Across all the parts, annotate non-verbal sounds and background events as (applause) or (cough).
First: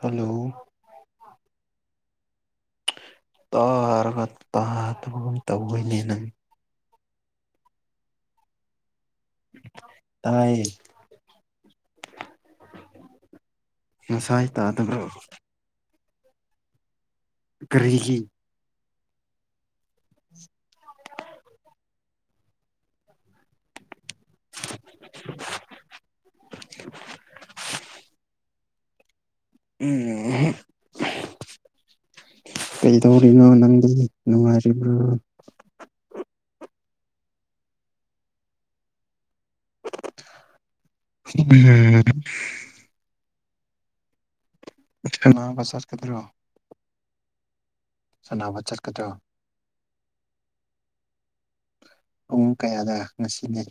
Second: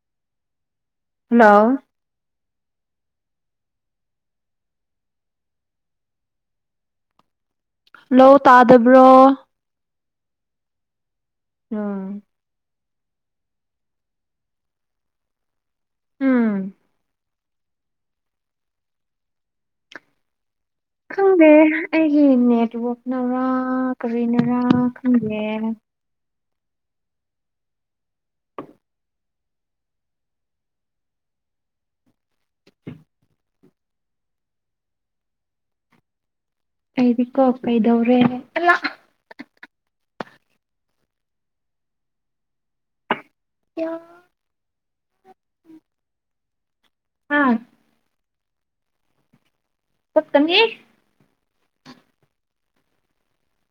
hello hello ꯇꯥꯔꯒ ꯇꯥꯗꯕꯒꯨꯝ ꯇꯧꯋꯣꯏꯅꯦ ꯅꯪ ꯂꯧ ꯇꯥꯗꯕ꯭ꯔꯣ ꯇꯥꯏ ꯎꯝ ꯉꯁꯥꯏ ꯇꯥꯗꯕ꯭ꯔꯣ ꯎꯝ ꯀꯦꯒ ꯈꯪꯗꯦ ꯑꯩꯒꯤ ꯅꯦꯠꯋꯥꯛꯅꯔꯥ ꯀꯔꯤꯅꯔꯥ ꯈꯪꯗꯦ (unintelligible) ꯎꯝ ꯀꯩꯗꯧꯔꯤꯅꯣ ꯅꯪꯒꯤ ꯅꯨꯡꯉꯥꯏꯔꯤꯕ꯭ꯔꯣ ꯑꯩꯀꯣꯄꯩꯗꯧꯔꯦ ꯝ (inaudible) ꯀ ꯄꯁ ꯈꯗ꯭ꯔꯣ ꯑꯥ ꯁꯥꯟꯅꯕ ꯆꯠꯀꯗ꯭ꯔꯣ ꯆꯞꯀꯝꯒꯤ ꯄꯃꯨꯡ ꯀꯌꯥꯗ ꯉꯁꯤꯟꯅꯩ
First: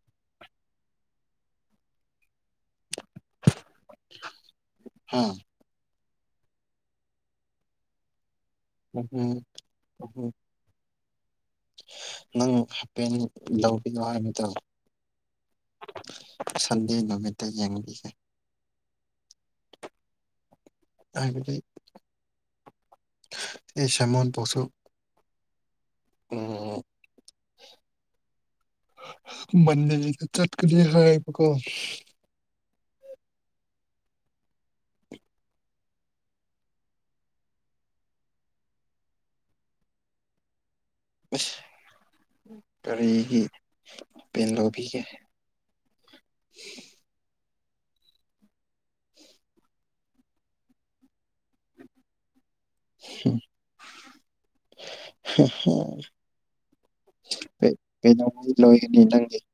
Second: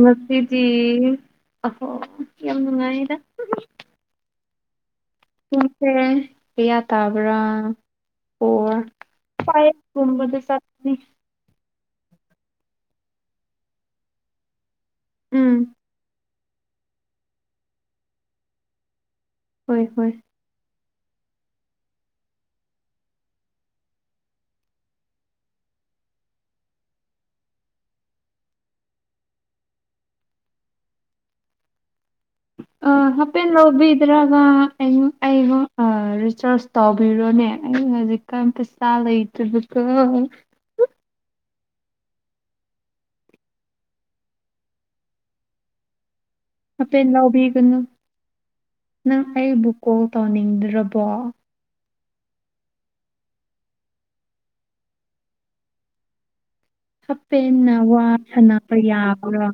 ꯅꯁꯦꯗꯤ ꯑꯣ ꯌꯥꯝ ꯅꯨꯡꯉꯥꯏꯔ ꯍꯥ ꯍꯁꯦ ꯀꯌꯥ ꯇꯥꯕ꯭ꯔꯥ ꯑꯣ ꯎꯝ ꯐꯥꯏ ꯔꯝ ꯃ ꯎꯝ ꯆꯅꯤ ꯅꯪ ꯍꯥꯏꯄꯦꯟ ꯂꯧꯕꯤꯌꯣ ꯍꯥꯏꯕꯗ ꯎꯝ ꯁꯟꯗꯦ ꯅꯨꯃꯤꯠꯇ ꯌꯦꯡꯕꯤꯒꯦ ꯍꯣꯏ ꯍꯣꯏ ꯑꯩꯒꯗꯤ ꯑꯩ ꯁꯦꯃꯣꯟ ꯄꯁꯨ (unintelligible) ꯃꯟ ꯆꯠꯀ ꯍꯥꯏꯕꯀꯣ ꯑ ꯍꯥꯐꯦꯠ ꯂꯧꯕꯤꯗ꯭ꯔꯒ ꯑꯩ ꯑꯩꯕꯨ ꯔꯤꯆꯥꯔꯁ ꯇꯧꯕꯤꯔꯣꯅꯦ ꯑ ꯍꯧꯖꯤꯛ ꯀꯝꯇ ꯆꯂ ꯏꯇꯗꯨꯀ ꯀꯔꯤꯒꯤ ꯄꯦꯟ ꯂꯧꯕꯤꯒꯦ ꯑꯄꯥ ꯑꯦ ꯎꯕꯦꯒꯅ ꯅꯪ ꯑꯩꯕꯨ ꯀꯣꯜ ꯇꯧꯅꯤꯡꯗ꯭ꯔꯕꯣ (unintelligible) ꯀꯩ ꯍꯥꯞꯄꯦꯟꯅ ꯋꯥ ꯁꯅꯕ ꯌꯥꯕ꯭ꯔꯥ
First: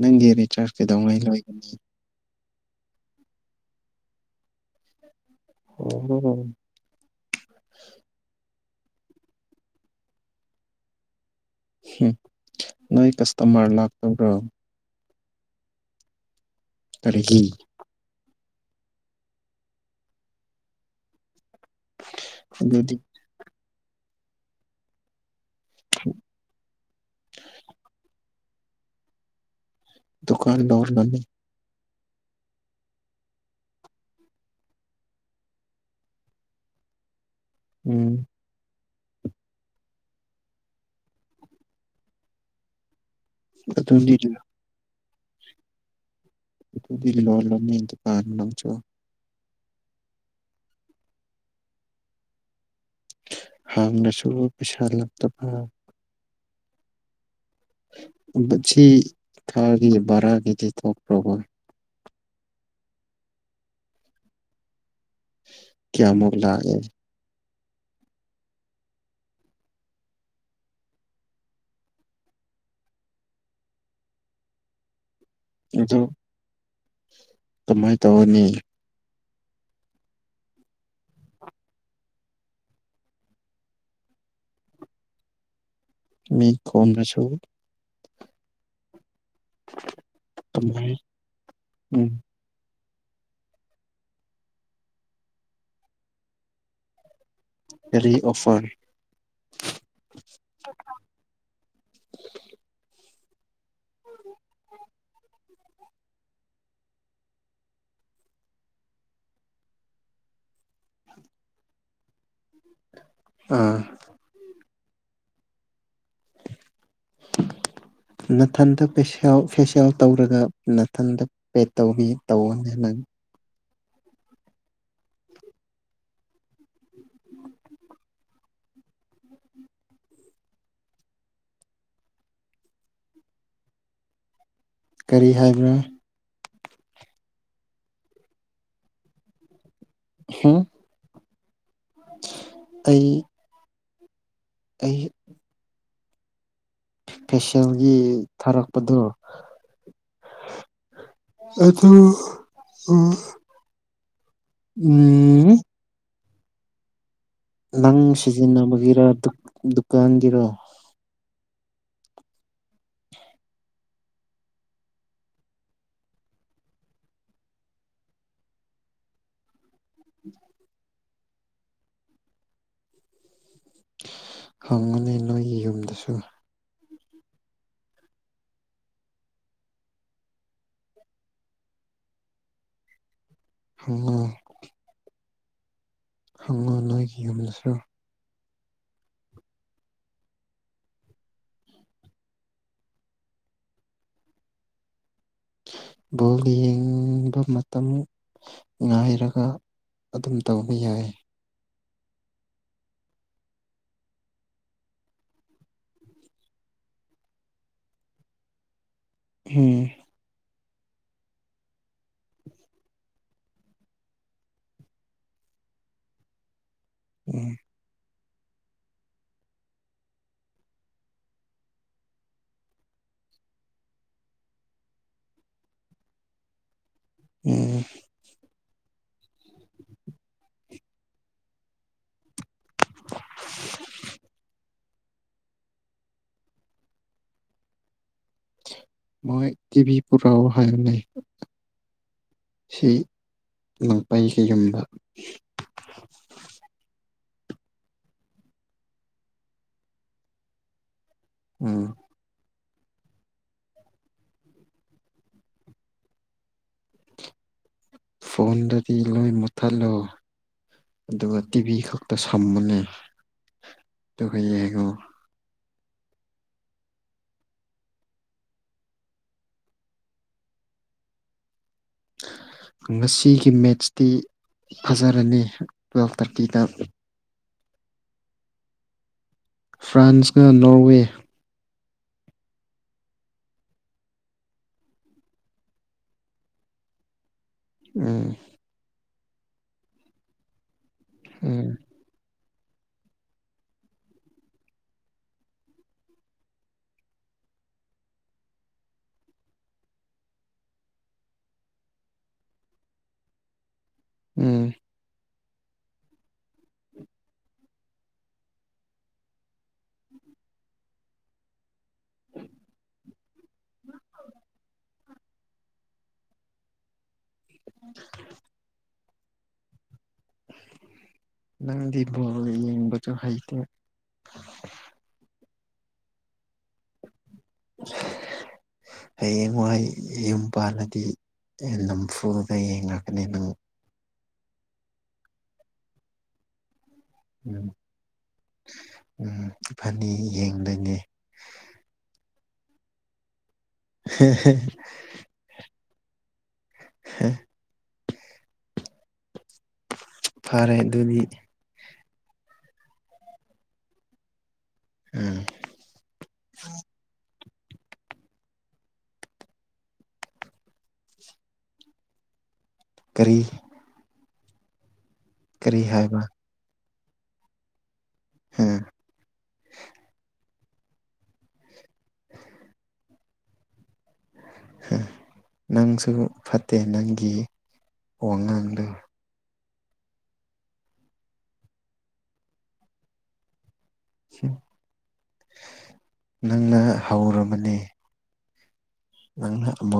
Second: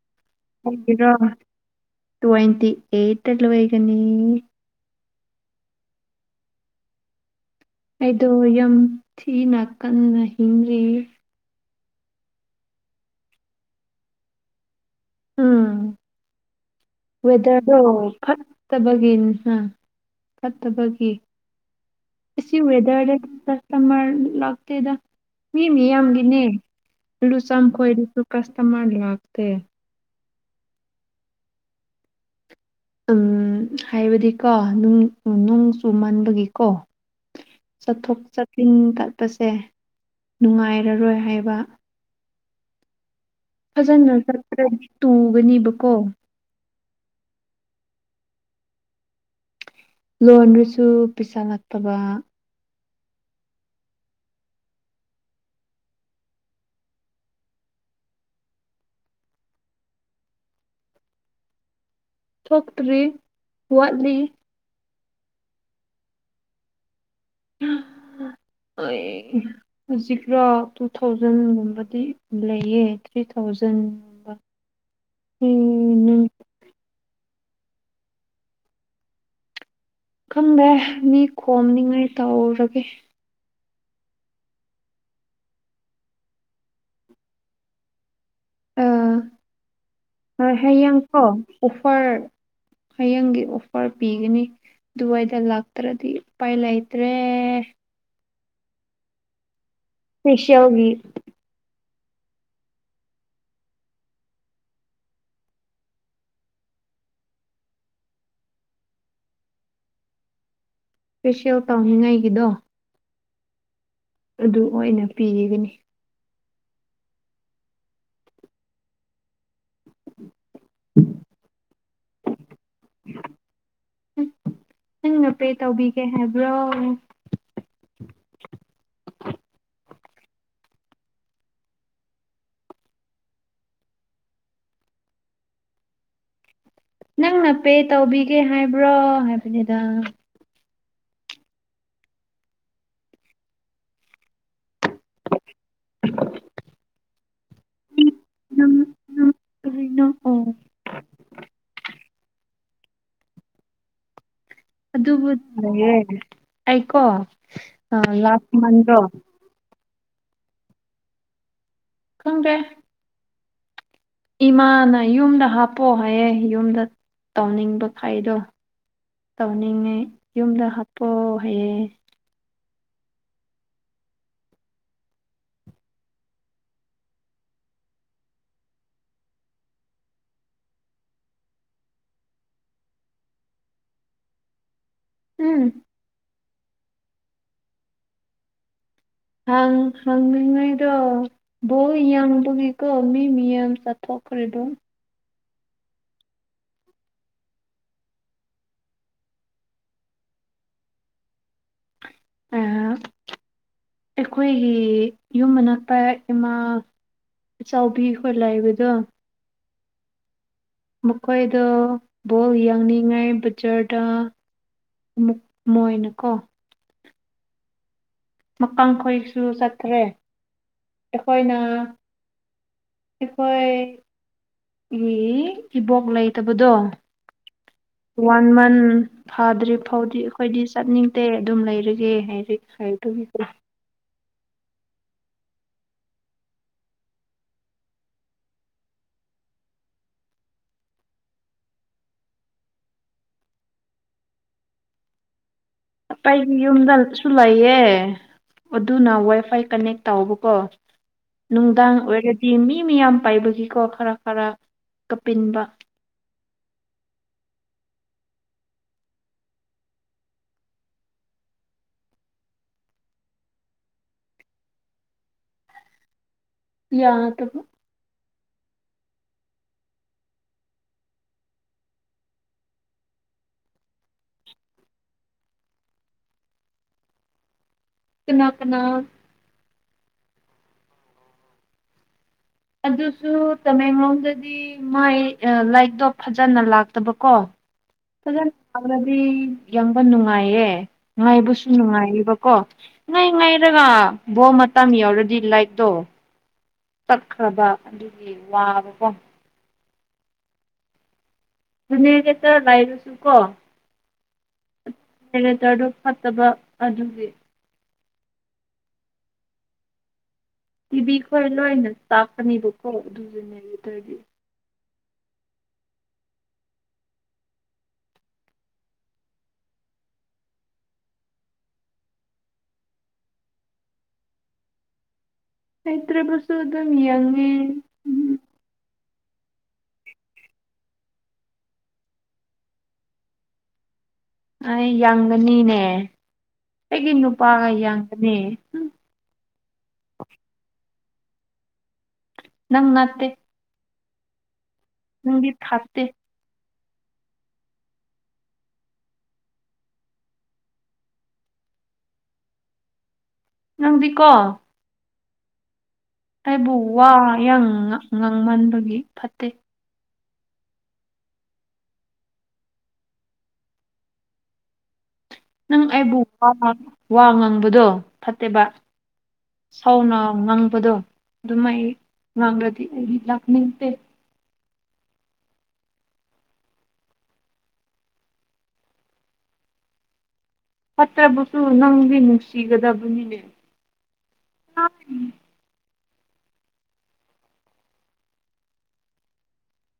ꯅꯪꯒꯤꯔꯤ ꯆꯔ ꯀꯩꯗꯉꯥꯏꯣꯏꯒꯅꯤ ꯑꯗꯨꯗꯤ ꯑꯦꯇꯠꯂ ꯑꯣꯏꯩꯒꯅꯤ ꯑꯣ ꯑꯩꯗꯣ ꯌꯥꯝ ꯊꯤꯅ ꯀꯟꯅ ꯍꯤꯡꯂꯤ ꯅꯣꯏ ꯀꯁꯇꯃꯔ ꯂꯥꯛꯇꯕ꯭ꯔꯣ ꯎꯝꯋꯦ ꯀꯔꯤꯒꯤ ꯐꯠꯇꯕꯒꯤꯪ ꯐꯠꯇꯕꯒꯤ ꯑꯁꯤ ꯑꯗꯨꯗꯤ ꯋꯦꯗꯔꯗ ꯀꯁꯇꯃꯔ ꯂꯥꯛꯇꯦꯗ ꯃꯤ ꯃꯤꯌꯥꯝꯒꯤꯅꯦ ꯂꯨꯆꯝ ꯈꯣꯏꯔꯁꯨ ꯀꯁꯇꯃ ꯂꯥꯛꯇꯦ ꯗꯨꯀꯥꯟꯗꯔ ꯂꯅꯤ ꯎꯝ ꯍꯥꯏꯕꯗꯤꯀꯣ ꯅꯣꯡ ꯆꯨ ꯃꯟꯥꯟꯕꯒꯤꯀꯣ ꯎꯝ ꯆꯠꯊꯣꯛ ꯆꯠꯁꯤꯟ ꯇꯠꯄꯁꯦ ꯅꯨꯡꯉꯥꯏꯔꯔꯣꯏ ꯍꯥꯏꯕ ꯐꯖꯅ ꯑꯗꯨꯗꯤ ꯆꯠꯄ꯭ꯔꯗꯤ ꯇꯨꯒꯅꯦꯕꯀꯣ ꯂꯣꯂꯣ ꯀꯥ ꯆꯣ ꯂꯣꯟꯔꯁꯨ ꯄꯩꯁꯥ ꯅꯠꯇꯕ ꯍꯅꯁꯨ ꯄꯁꯥ ꯂ ꯇꯐ ꯃꯁꯤ ꯊꯥꯒꯤ ꯚꯔꯥꯒꯤꯗꯤ ꯊꯣꯛꯣꯛꯄ꯭ꯔ ꯍꯣꯏ ꯐꯣꯛꯛꯇꯔꯤ ꯋꯥꯠꯂꯤ ꯀꯌꯥ ꯃꯣꯒꯂꯑ ꯎꯝ ꯑꯩ ꯍꯧꯖꯤꯛꯀꯣ ꯇꯨ ꯊꯥꯎꯖꯟꯒꯨꯝꯕꯗꯤ ꯂꯩꯌꯦ ꯊ꯭ꯔꯤꯥꯎ ꯊꯥꯎꯖꯟꯕ ꯑ ꯀꯃꯥꯏꯅ ꯇꯧꯔꯅꯤ ꯈꯪꯗꯦ ꯃꯤ ꯈꯣꯝꯅꯤꯉꯥꯏ ꯇꯥꯎꯔꯒꯦ ꯃꯤ ꯀꯣꯟꯅꯁꯨ ꯀꯃꯥꯏ ꯍꯌꯦꯡꯀꯣ ꯎꯝ ꯑꯣꯐꯔ ꯍꯌꯦꯡꯒꯤ ꯑꯣꯐꯔ ꯄꯤꯒꯅꯤ ꯑꯗꯨꯗꯨꯋꯥꯏꯗ ꯂꯥꯛꯇ꯭ꯔꯗꯤ ꯎꯄꯥꯏ ꯂꯩꯇ꯭ꯔꯦ ꯔꯤ ꯑꯣꯐꯔ ꯐꯤꯁꯎꯒꯤ ꯈꯦꯁꯤ ꯑꯧ ꯇ ꯍꯤ ꯉꯥꯏꯒꯗꯣ ꯑꯥ ꯑꯗꯨ ꯑꯣꯏꯅ ꯄꯤꯒꯅꯤ ꯅꯊꯟꯗ ꯐꯦꯁꯤꯜ ꯇꯧꯔꯒ ꯅꯥꯊꯟꯗ ꯄꯦꯠ ꯇꯧꯅꯤ ꯇꯧꯅꯦ ꯅꯪ ꯎ ꯅꯪꯅ ꯄꯦ ꯇꯧꯕꯤꯒꯦ ꯍꯥꯏꯕ꯭ꯔꯣ (inaudible) ꯀꯔꯤ ꯍꯥꯏꯕ꯭ꯔꯥ ꯅꯪꯅ ꯄꯦ ꯇꯧꯕꯤꯒꯦ ꯍꯥꯏꯕ꯭ꯔꯣ ꯍꯥꯏꯕꯅꯤꯗ ꯍꯨꯝ ꯑꯩ ꯑꯩ ꯑ ꯐꯦꯁꯤꯌꯦꯜꯒꯤ ꯊꯥꯔꯛꯄꯗꯣ ꯅꯪ ꯀꯔꯤꯅꯣ ꯑꯣ ꯑꯩꯊꯣ ꯑꯗꯨꯕꯨ ꯑꯥꯏꯀꯣ ꯅꯪ ꯁꯤꯖꯤꯟꯅꯕꯒꯤꯔ ꯗꯨꯀꯥꯟꯒꯤꯔꯣ ꯈꯪꯗꯦ ꯏꯃꯥꯅ ꯌꯨꯝꯗ ꯍꯥꯞꯄꯑꯣ ꯍꯥꯏꯌꯦꯦ ꯌꯨꯝꯗ ꯇꯧꯅꯤꯡꯕ ꯈꯥꯏꯗꯣ ꯇꯧꯅꯤꯡꯉꯦ ꯌꯨꯝꯗ ꯍꯥꯞꯄꯣ ꯍꯥꯏꯑꯦ ꯈꯪꯒꯅꯤ ꯅꯣꯏꯒꯤ ꯌꯨꯝꯗꯁꯨ ꯎꯝ ꯎꯝ ꯍꯪꯉꯣ ꯅꯣꯏꯒꯤ ꯌꯨꯝꯂꯁꯨꯔ ꯍꯪꯉꯤꯉꯩꯗꯣ ꯕꯣꯏꯡꯕꯒꯤꯀꯣ ꯃꯤ ꯃꯤ ꯌꯥꯝꯡ ꯆꯠꯊꯣꯛ ꯈꯗꯣ ꯕꯣꯜ ꯌꯦꯡꯕ ꯃꯇꯝ ꯉꯥꯏꯔꯒ ꯑꯗꯨꯝ ꯇꯧꯕꯧꯕ ꯌꯥꯏ ꯑ ꯑꯩꯈꯣꯏꯒꯤ ꯌꯨꯝ ꯃꯅꯥꯛꯇ ꯏꯃꯥ ꯆꯥꯎꯕꯤꯈꯣꯏ ꯂꯥꯛꯏꯕꯗꯣ ꯎꯝ ꯃꯈꯣꯏꯗ ꯕꯣꯜ ꯌꯥꯡꯅꯤꯡꯉꯥꯏ ꯕꯖꯔꯗ ꯃꯣꯏꯅꯀꯣ ꯎꯝ ꯃꯈꯀꯪꯈꯣꯏꯁꯨ ꯆꯠꯇ꯭ꯔꯦ ꯑꯩꯈꯣꯏꯅ ꯑꯩꯈꯣꯏ ꯏꯕꯣꯛ ꯂꯩꯇꯕꯗꯣ ꯎꯝ ꯋꯥꯟ ꯃꯟ ꯎꯝ ꯐꯥꯗ꯭ꯔꯤ ꯐꯥꯎꯗꯤ ꯑꯩꯈꯣꯏꯗꯤ ꯆꯠꯅꯤꯡꯗꯦ ꯑꯗꯨꯝ ꯂꯩꯔꯒꯦ ꯍꯥꯏꯔꯤ ꯍꯥꯏꯕꯒꯤꯗꯤ ꯃꯣꯏ ꯇꯤꯚꯤ ꯄꯨꯔ ꯑꯣ ꯍꯔꯅꯦ ꯁꯤ ꯉꯪꯄꯩꯒꯤ ꯌꯨꯝꯗ ꯑꯄꯩꯒꯤ ꯌꯨꯝꯗꯜ ꯁꯨ ꯂꯩꯌꯦ ꯑꯗꯨꯅ ꯋꯥꯏ ꯐꯥꯏ ꯀꯅꯦꯛ ꯇꯥꯎꯕꯀꯣ ꯎꯝ ꯅꯨꯡꯗꯥꯡ ꯑꯣꯏꯔꯗꯤꯃꯤ ꯃꯤ ꯃꯤꯌꯥꯝ ꯄꯥꯏꯕꯒꯤꯀꯣ ꯈꯔ ꯈꯔ ꯀꯞꯄꯤꯟꯕ ꯐꯣꯟꯗꯗꯤ ꯂꯣꯏ ꯃꯨꯠꯊꯠꯂꯣ ꯑꯗꯨꯒ ꯇꯤꯚꯤ ꯈꯛꯇ ꯁꯝꯃꯣꯅꯦ ꯑꯗꯨꯒ ꯌꯦꯡꯉꯣ ꯌꯥ ꯇꯕ (inaudible) ꯉꯁꯤꯒꯤ ꯃꯦꯠꯁꯇꯤ ꯐꯥꯖꯔꯅꯤ ꯇꯨꯋꯦꯜꯐ ꯊꯥꯔꯇꯤꯗ ꯀꯅꯥ ꯀꯅꯥ ꯐ꯭ꯔꯥꯟꯁꯅꯀ ꯅꯣꯔꯋꯦ ꯑꯗꯨꯁꯨ ꯇꯃꯦꯡꯂꯣꯡꯗꯗꯤ ꯃꯥꯏ ꯂꯥꯏꯠꯇꯣ ꯐꯖꯅ ꯂꯥꯛꯇꯕꯀꯣ ꯎꯝ ꯐꯖꯅ ꯂꯥꯛꯂꯗꯤ ꯌꯦꯡꯕ ꯅꯨꯡꯉꯥꯏꯌꯦ ꯉꯥꯏꯕꯁꯨ ꯎꯝ ꯅꯨꯡꯉꯥꯏꯌꯦꯕ ꯀꯣ ꯉꯥꯏ ꯉꯥꯏꯔꯒ ꯕꯣꯜ ꯃꯇꯝ ꯌꯥꯎꯔꯗꯤ ꯂꯥꯏꯛꯇꯣ ꯀꯛꯈ꯭ꯔꯕ ꯑꯗꯨꯒꯤ ꯋꯥꯕꯀꯣ ꯖꯦꯅꯦꯔꯦꯇꯔ ꯂꯥꯏꯔꯨꯁꯨ ꯀꯣ ꯎꯝ ꯖꯦꯔꯦꯇꯔꯗꯨ ꯐꯠꯇꯕ ꯑꯗꯨꯒꯤ ꯇꯤꯚꯤ ꯈꯣꯏ ꯂꯣꯏꯅ ꯆꯥꯛꯀꯅꯤꯕꯀꯣ ꯑꯗꯨꯗꯨꯅꯦ ꯑꯗꯨꯗꯗꯤ (inaudible) ꯅꯪꯗꯤ ꯕꯣꯜ ꯌꯦꯡꯕꯁꯨ ꯍꯩꯇꯦ ꯍꯩꯇ꯭ꯔꯕꯁꯨ ꯑꯗꯨꯝ ꯌꯦꯉꯦ ꯎꯝ ꯍꯌꯦꯡꯋꯥꯏ ꯌꯨꯝ ꯄꯥꯜꯂꯗꯤ ꯑꯩꯅ ꯅꯝꯐꯨꯗ ꯌꯦꯡꯉꯛꯀꯅꯤ ꯅꯪ ꯑꯩ ꯌꯦꯒꯅꯤꯅꯦ ꯑꯩꯒꯤ ꯅꯨꯄꯥꯒ ꯎꯝ ꯌꯦꯡꯀꯅꯤ ꯐꯅꯤ ꯌꯦꯡꯗꯅꯤ ꯅꯪ ꯅꯠꯇꯦ ꯍꯍꯍ ꯅꯡꯒꯤ ꯐꯥꯠꯇꯦ ꯍꯦ ꯐꯔꯦ ꯑꯗꯨꯗꯤ ꯅꯪꯗꯤꯀꯣ ꯎꯝ ꯑꯩꯕꯨ ꯋꯥ ꯌꯥꯝ ꯉ ꯉꯥꯡꯃꯟꯕꯒꯤ ꯐꯠꯇꯦ ꯀꯔꯤ ꯀꯔꯤ ꯅꯪ ꯑꯩꯕꯨ ꯍꯥꯏꯕ ꯋꯥ ꯉꯥꯡꯕꯗꯣ ꯐꯠꯇꯦꯕ ꯁꯥꯎꯅ ꯉꯪꯕꯗꯣ ꯑꯗꯨꯝ ꯑꯩ ꯥꯉꯥꯡꯒ꯭ꯔꯗꯤ ꯑꯩ ꯂꯥꯛꯅꯤꯡꯇꯦ ꯅꯪꯁꯨ ꯐꯠꯇꯦ ꯅꯪꯒꯤ ꯋꯥꯉꯥꯡꯗꯣ ꯐꯠꯇ꯭ꯔꯕꯁꯨ ꯅꯪꯗꯤ ꯅꯨꯡꯁꯤꯒꯗꯕꯅꯤꯅꯦ (inaudible) ꯅꯪꯅ ꯍꯧꯔꯕꯅꯤ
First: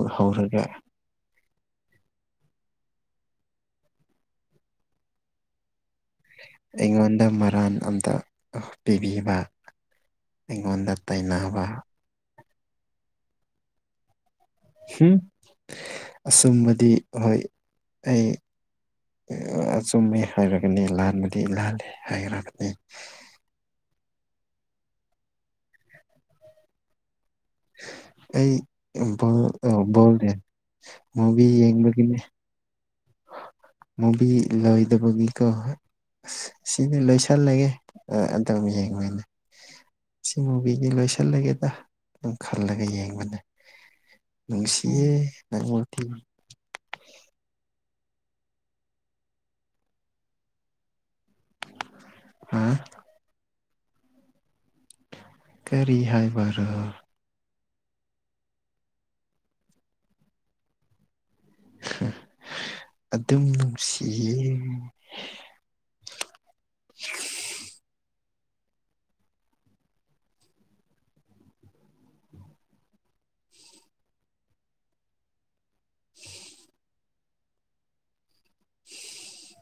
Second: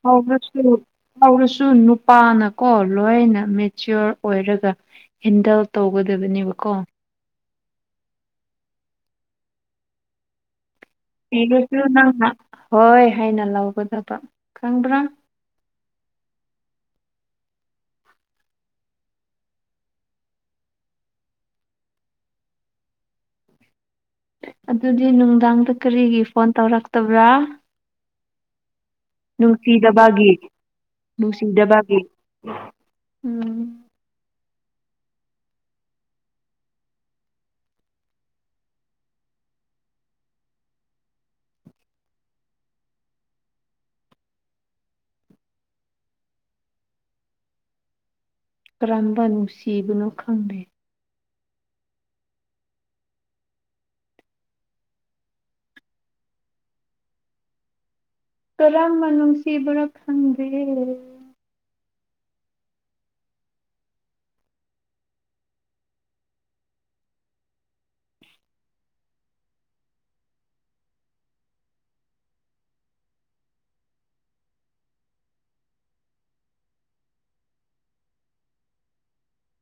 ꯍꯧꯔꯁꯨ ꯍꯧꯔꯒ ꯍꯧꯔꯁꯨ ꯁꯨ ꯅꯨꯄꯥꯅꯀꯣ ꯂꯣꯏꯅ ꯃꯦꯆꯤꯌꯣꯔ ꯑꯣꯏꯔꯒ ꯍꯦꯟꯗꯜ ꯇꯧꯒꯗꯕꯅꯦꯕꯀꯣ ꯔꯥꯟ ꯑꯝꯇ ꯄꯤꯕꯤꯕ ꯑꯩꯉꯣꯟꯗ ꯇꯥꯏꯅꯕ ꯁꯤꯔꯁꯨ ꯅꯪꯅ ꯍꯣꯏ ꯍꯥꯏꯅ ꯂꯧꯒꯗꯕ ꯈꯪꯕ꯭ꯔꯥ ꯝ ꯑꯁꯨꯝꯕꯗꯤ ꯍꯣꯏ ꯑꯩ ꯑꯆꯨꯝꯃꯦ ꯍꯥꯏꯔꯒꯅꯤ ꯂꯥꯟꯕꯗꯤ ꯂꯥꯂ ꯍꯥꯏꯈꯔꯒꯅꯤ ꯑꯗꯨꯗꯤ ꯅꯨꯡꯗꯥꯡꯗ ꯀꯔꯤꯒꯤ ꯐꯣꯟ ꯇꯧꯔꯛꯇꯕ꯭ꯔꯥ ꯑꯩ ꯕꯣꯜ ꯅꯨꯡꯁꯤꯗꯕꯒꯤ ꯕꯣꯜꯅꯦ ꯃꯨꯚꯤ ꯅꯨꯡꯁꯤꯗꯕꯒꯤ ꯌꯦꯡꯕꯒꯤꯅꯦ ꯎꯝ ꯂꯣꯏꯗꯧꯕꯒꯤꯀꯍꯣꯏ ꯑ ꯁꯤꯗꯤ ꯂꯣꯏꯁꯜꯂꯒꯦ ꯑꯗꯨꯝ ꯌꯦꯡꯕꯅꯦ ꯁꯤ ꯃꯨꯕꯤꯒꯤ ꯂꯣꯏꯁꯤꯜꯂꯒꯦꯗ ꯑꯗꯨꯝ ꯈꯜꯂꯒ ꯌꯦꯡꯕꯅꯦ ꯅꯨꯡꯁꯤꯦ ꯅ ꯊ ꯀꯔꯝꯝꯕ ꯅꯨꯡ ꯁꯤꯕꯅꯣ ꯈꯪꯗꯦ ꯑꯝ ꯀꯔꯤ ꯍꯥꯏꯕꯔꯣ ꯀꯔꯝꯕ ꯅꯨꯡꯁꯤꯕꯅꯣ ꯈꯪꯗꯦ ꯑꯗꯨꯝ ꯅꯨꯡꯁꯤꯌꯦ (unintelligible) (unintelligible) (unintelligible)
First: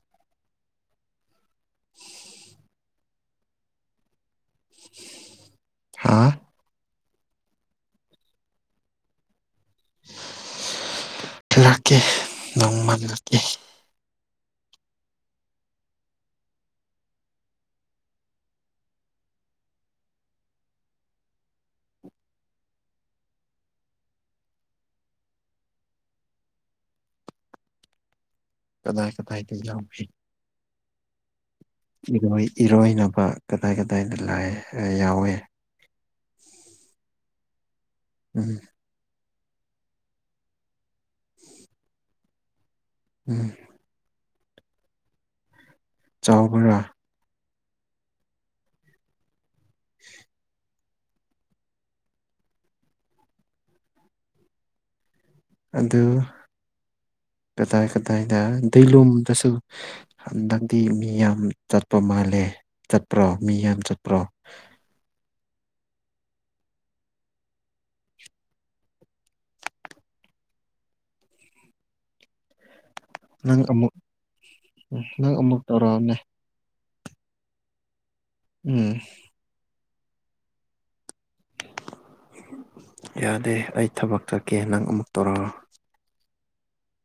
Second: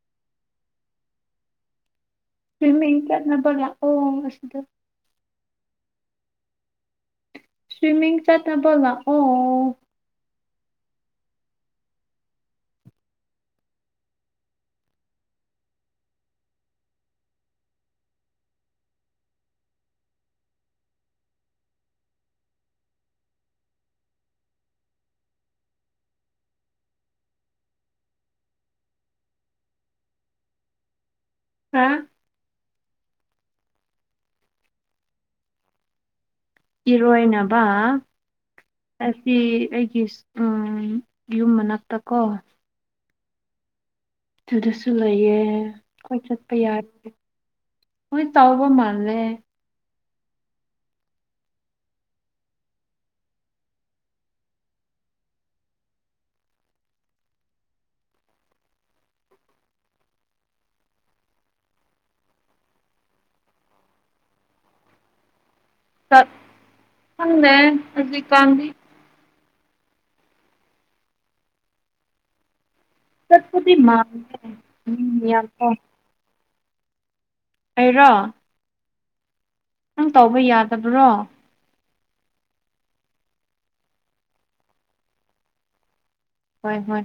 ꯐꯃꯤ ꯌꯦꯡ ꯀꯅꯕꯒ ꯑꯣꯗ ꯍꯥꯥ ꯁ꯭ꯋꯃꯤꯡ ꯆꯠꯅꯕ ꯂꯥꯛꯑꯣ ꯔꯀꯦ ꯅꯣꯡꯃ ꯂꯥꯀꯦ ꯀꯗꯥꯏ ꯀꯗꯥꯥꯏ ꯖꯂꯥꯎꯕꯤ ꯍꯥ ꯏꯔꯣꯏꯅꯕ ꯀꯗꯥꯏ ꯀꯗꯥꯏꯗ ꯂꯥꯏ ꯌꯥꯎꯋꯤ ꯏꯔꯣꯢꯅꯕ ꯎꯝ ꯑꯁꯤ ꯑꯩꯒꯤ ꯎ ꯌꯨꯝ ꯃꯅꯥꯛꯇ ꯀꯣ ꯎꯝ ꯑꯗꯨꯗꯁꯨ ꯂꯩꯌꯦ ꯑꯩꯏ ꯆꯠꯄ ꯆꯥꯎꯕ꯭ꯔꯥ ꯌꯥꯔꯦ ꯃꯣꯏ ꯇꯥꯎꯕ ꯃꯥꯂꯦ (inaudible) ꯑꯗꯨ (inaudible) ꯀꯗꯥꯏ ꯀꯗꯥꯏꯗ ꯗꯂꯣꯝꯗꯁꯨ ꯍꯟꯗꯛꯇꯤ ꯃꯤ ꯌꯥꯝ ꯆꯠꯄ ꯃꯥꯜꯂꯦ ꯆꯠꯄ꯭ꯔꯣ ꯃꯤ ꯌꯥꯝ ꯆꯠꯄ꯭ꯔꯣ ꯎꯝ ꯆꯠ ꯈꯪꯗꯦ ꯍꯧꯖꯤꯀꯥꯟꯗꯤ ꯅꯪ ꯆꯠꯄꯗꯤ ꯑꯃꯨꯛ ꯃꯥꯥꯟ ꯎꯝ ꯅꯪ ꯌꯥ ꯑꯃꯨꯛ ꯇꯧꯔꯛꯑꯣꯅꯦ ꯑꯩꯔꯣ ꯎꯝ ꯅꯪ ꯇꯧꯕ ꯌꯥꯗꯕ꯭ꯔꯣ ꯌꯥꯗꯦ ꯑꯩ ꯊꯕꯛ ꯆꯠꯀꯦ ꯅꯪ ꯑꯃꯨꯛ ꯇꯧꯔꯛꯑꯣ ꯍꯣꯏ ꯍꯣꯏ